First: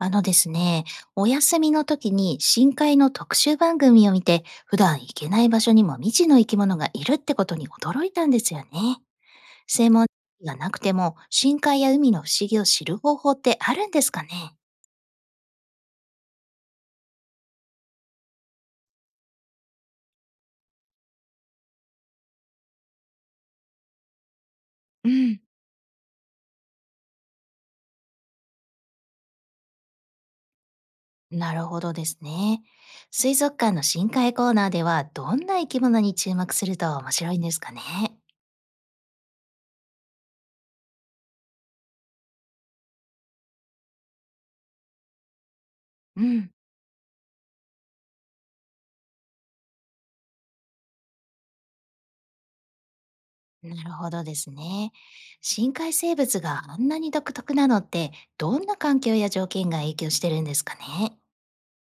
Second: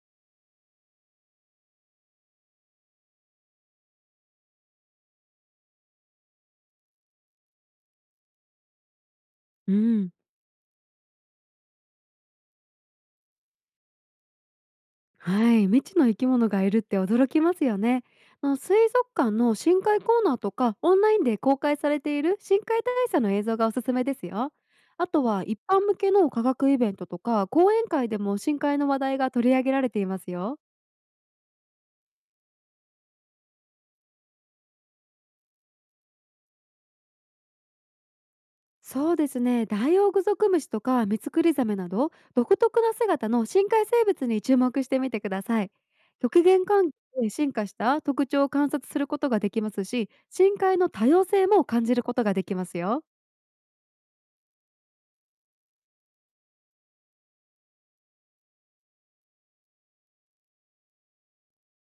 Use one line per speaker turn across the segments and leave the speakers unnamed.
あのですね、お休みの時に深海の特集番組を見て、普段行けない場所にも未知の生き物がいるってことに驚いたんですよね。
う
専門知
ん、
識がなくても、深海や海の不思議を知る方法ってあるんですかね？
はい、未知の生き物がいるって驚きますよね。水族館の深海コーナーとかオンラインで公開されている深海大佐の映像がおすすめですよ。あ
う
と
ん、
は一般向けの科学イベントとか講演会でも深海の話題が取り上げられていますよ。
なるほどですね。水族館の深海コーナーでは、どんな生き物に注目すると面白いんですかね？
そうですね、ダイオウグソクムシとかミツクリザメなど独特な姿の深海生物に注目してみてください。
う
極
ん、
限環境で進化した特徴を観察することができますし、深海の多様性も感じることができますよ。
なるほどですね。深海生物があんなに独特なのって、どんな環境や条件が影響してるんですかね？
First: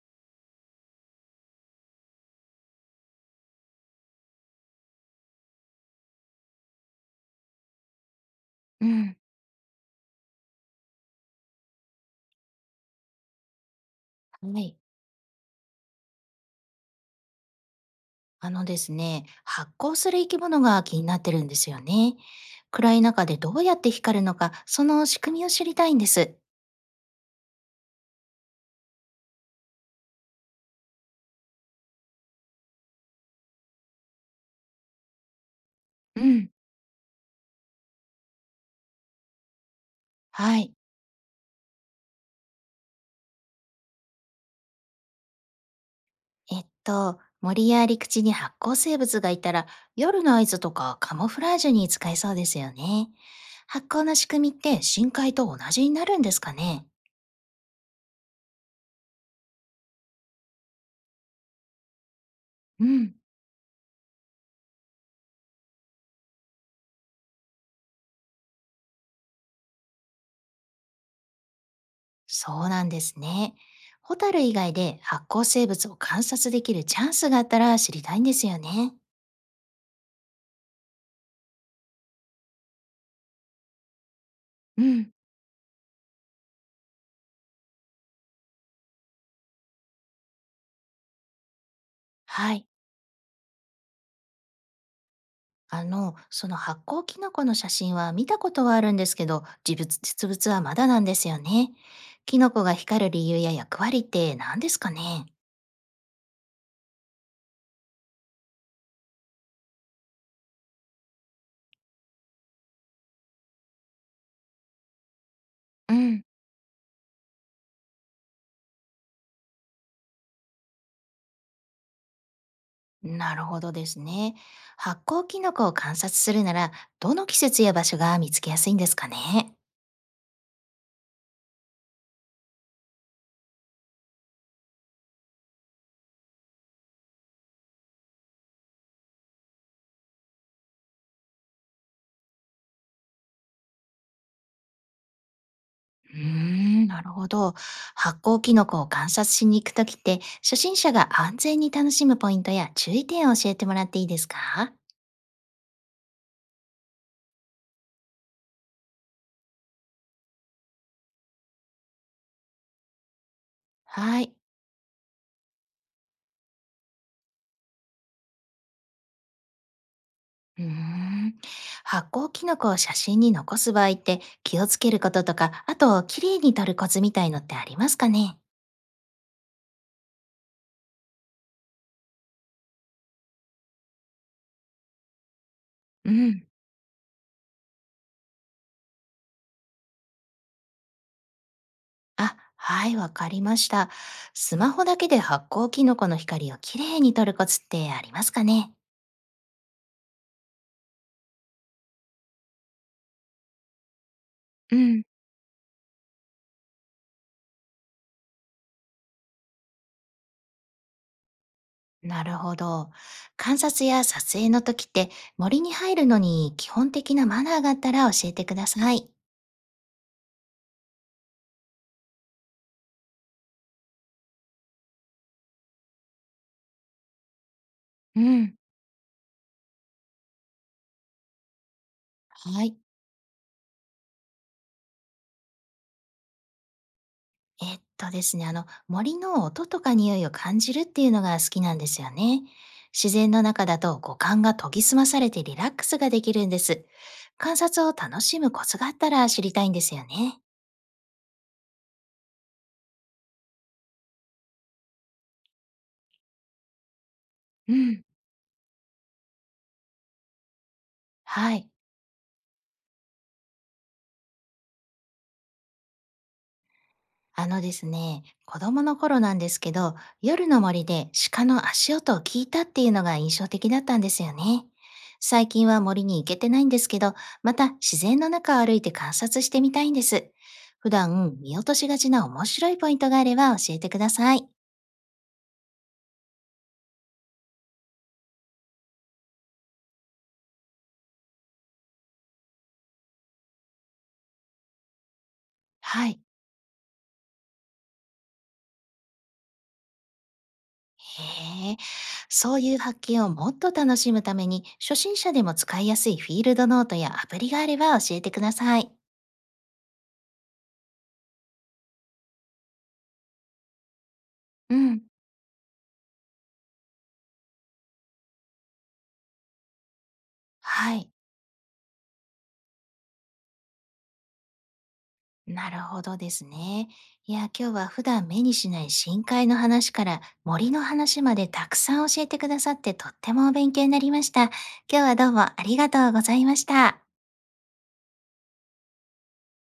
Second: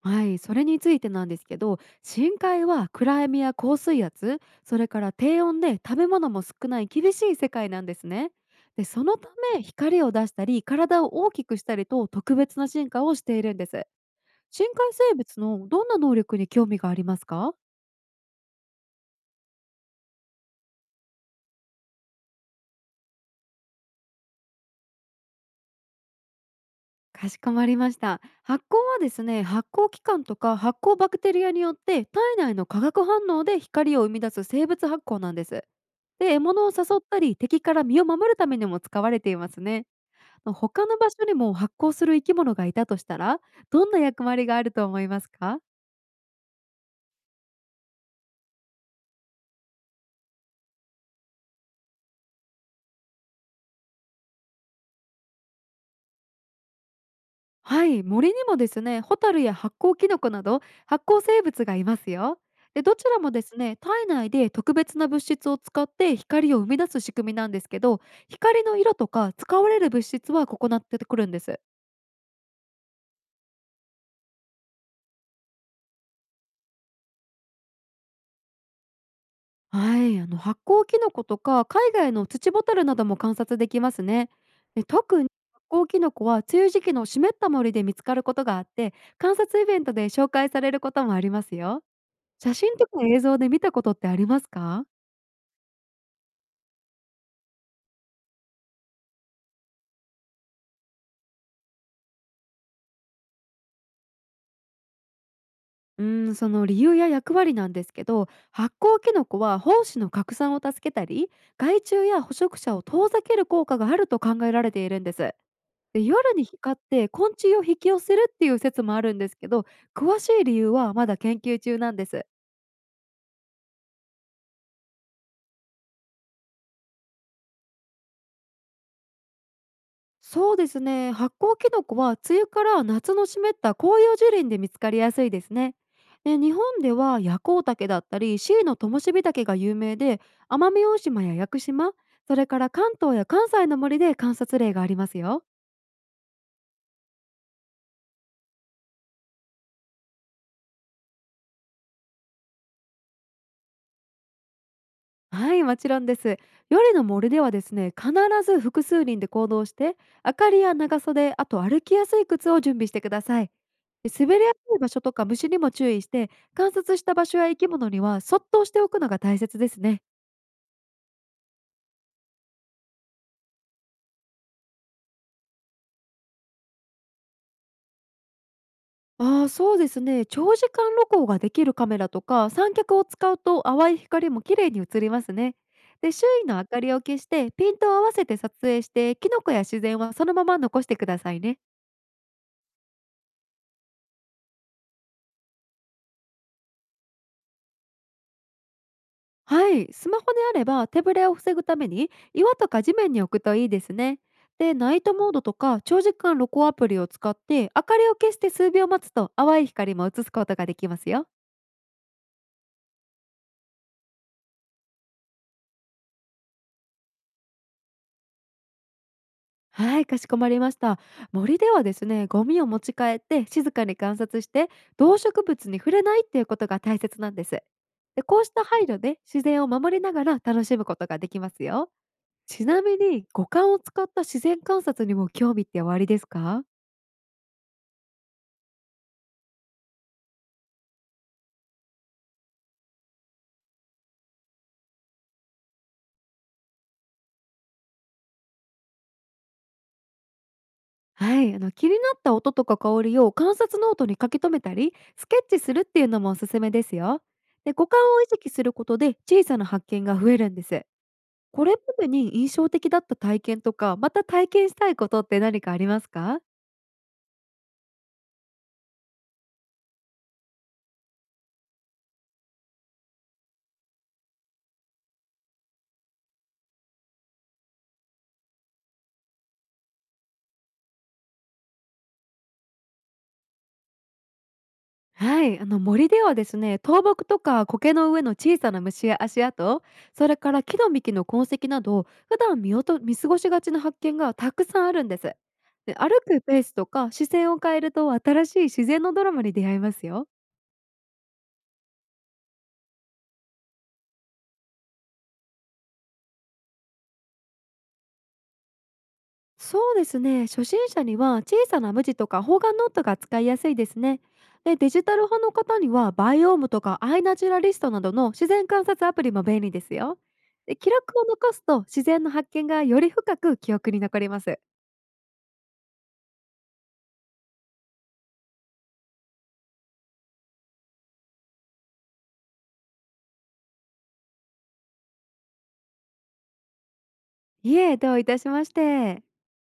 はい、それについてなんですけど、深海は暗闇や高水圧、それから低温で食べ物も少ない厳しい世界なんですね。で、
う
そ
ん、
のため光を出したり体を大きくしたりと特別な進化をしているんです。
は
深
い。
海生物のどんな能力に興味がありますか？
あのですね、発光する生き物が気になってるんですよね。暗い中でどうやって光るのか、その仕組みを知りたいんです。
かしこまりました。発光はですね、発光器官とか発光バクテリアによって体内の化学反応で光を生み出す生物発光なんです。
う
で、獲
ん、
物を誘ったり敵から身を守るためにも使われていますね。
はい。
他の場所にも発光する生き物がいたとしたら、どんな役割があると思いますか？
森や陸地に発光生物がいたら、夜の合図とかカモフラージュに使えそうですよね。発光の仕組みって深海と同じになるんですかね？
はい、森にもですね、ホタルや発酵キノコなど発酵生物がいますよ。で、
う
どち
ん。
らもですね、体内で特別な物質を使って光を生み出す仕組みなんですけど、光の色とか使われる物質は異なってくるんです。
そうなんですね。ホタル以外で発光生物を観察できるチャンスがあったら知りたいんですよね。
はい、発酵キノコとか海外の土ボタルなども観察できますね。
う
で、
ん。
特に発酵キノコは梅雨時期の湿った森で見つかることがあって、観察イベントで紹介されることもありますよ。
は
写
い。
真とか映像で見たことってありますか？
あの、その発光キノコの写真は見たことはあるんですけど、実物はまだなんですよね。キノコが光る理由や役割って何ですかね？
その理由や役割なんですけど、発酵キノコは胞子の拡散を助けたり、害虫や捕食者を遠ざける効果があると考えられているんです。
う
で、
ん。
夜に光って昆虫を引き寄せるっていう説もあるんですけど、詳しい理由はまだ研究中なんです。
なるほどですね。発光キノコを観察するなら、どの季節や場所が見つけやすいんですかね？
そうですね、発酵キノコは梅雨から夏の湿った紅葉樹林で見つかりやすいですね。で、日本では夜光竹だったりシイのともしびたが有名で、奄美大島や屋久島、それから関東や関西の森で観察例がありますよ。
うーん、なるほど。発酵キノコを観察しに行くときって、初心者が安全に楽しむポイントや注意点を教えてもらっていいですか？
はい、もちろんです。夜の森ではですね、必ず複数人で行動して、明かりや長袖、あと歩きやすい靴を準備してください。で、
はい。
滑りやすい場所とか虫にも注意して、観察した場所や生き物にはそっとしておくのが大切ですね。
うーん。発酵キノコを写真に残す場合って気をつけることとか、あと、綺麗に撮るコツみたいのってありますかね？
ああ、そうですね。長時間露光ができるカメラとか三脚を使うと淡い光も綺麗に映りますね。
う
で、周囲
ん。
の明かりを消して、ピントを合わせて撮影して、キノコや自然はそのまま残してくださいね。
あ、はい、わかりました。スマホだけで発酵キノコの光を綺麗に撮るコツってありますかね？
はい、スマホであれば手ぶれを防ぐために岩とか地面に置くといいですね。で、
う
ナイ
ん。
トモードとか長時間録音アプリを使って明かりを消して数秒待つと淡い光も映すことができますよ。
なるほど。観察や撮影の時って森に入るのに基本的なマナーがあったら教えてください。
はい、かしこまりました。森ではですね、ゴミを持ち帰って静かに観察して、動植物に触れないっていうことが大切なんです。
う
で、こうし
ん。
た配慮で自然を守りながら楽しむことができますよ。
は
ち
い。
なみに五感を使った自然観察にも興味っておありですか？
えっとですね、あの森の音とか匂いを感じるっていうのが好きなんですよね。自然の中だと五感が研ぎ澄まされてリラックスができるんです。観察を楽しむコツがあったら知りたいんですよね。
はい、気になった音とか香りを観察ノートに書き留めたりスケッチするっていうのもおすすめですよ。
う
で、五感
ん。
を意識することで小さな発見が増えるんです。
は
こ
い。
れまでに印象的だった体験とか、また体験したいことって何かありますか？
あのですね、子供の頃なんですけど、夜の森で鹿の足音を聞いたっていうのが印象的だったんですよね。最近は森に行けてないんですけど、また自然の中を歩いて観察してみたいんです。普段見落としがちな面白いポイントがあれば教えてください。
はい、森ではですね、倒木とか苔の上の小さな虫や足跡、それから木の幹の痕跡など普段見落と見過ごしがちな発見がたくさんあるんです。で、
はい。
歩くペースとか視線を変えると新しい自然のドラマに出会えますよ。
へえ、そういう発見をもっと楽しむために、初心者でも使いやすいフィールドノートやアプリがあれば教えてください。
そうですね。初心者には小さな無地とか方眼ノートが使いやすいですね。
う
で、デ
ん。
ジタル派の方にはバイオームとかアイナチュラリストなどの自然観察アプリも便利ですよ。で、記
はい。
録を残すと自然の発見がより深く記憶に残ります。
なるほどですね。いや、今日は普段目にしない深海の話から森の話までたくさん教えてくださってとってもお勉強になりました。今日はどうもありがとうございました。
いえ、どういたしまして。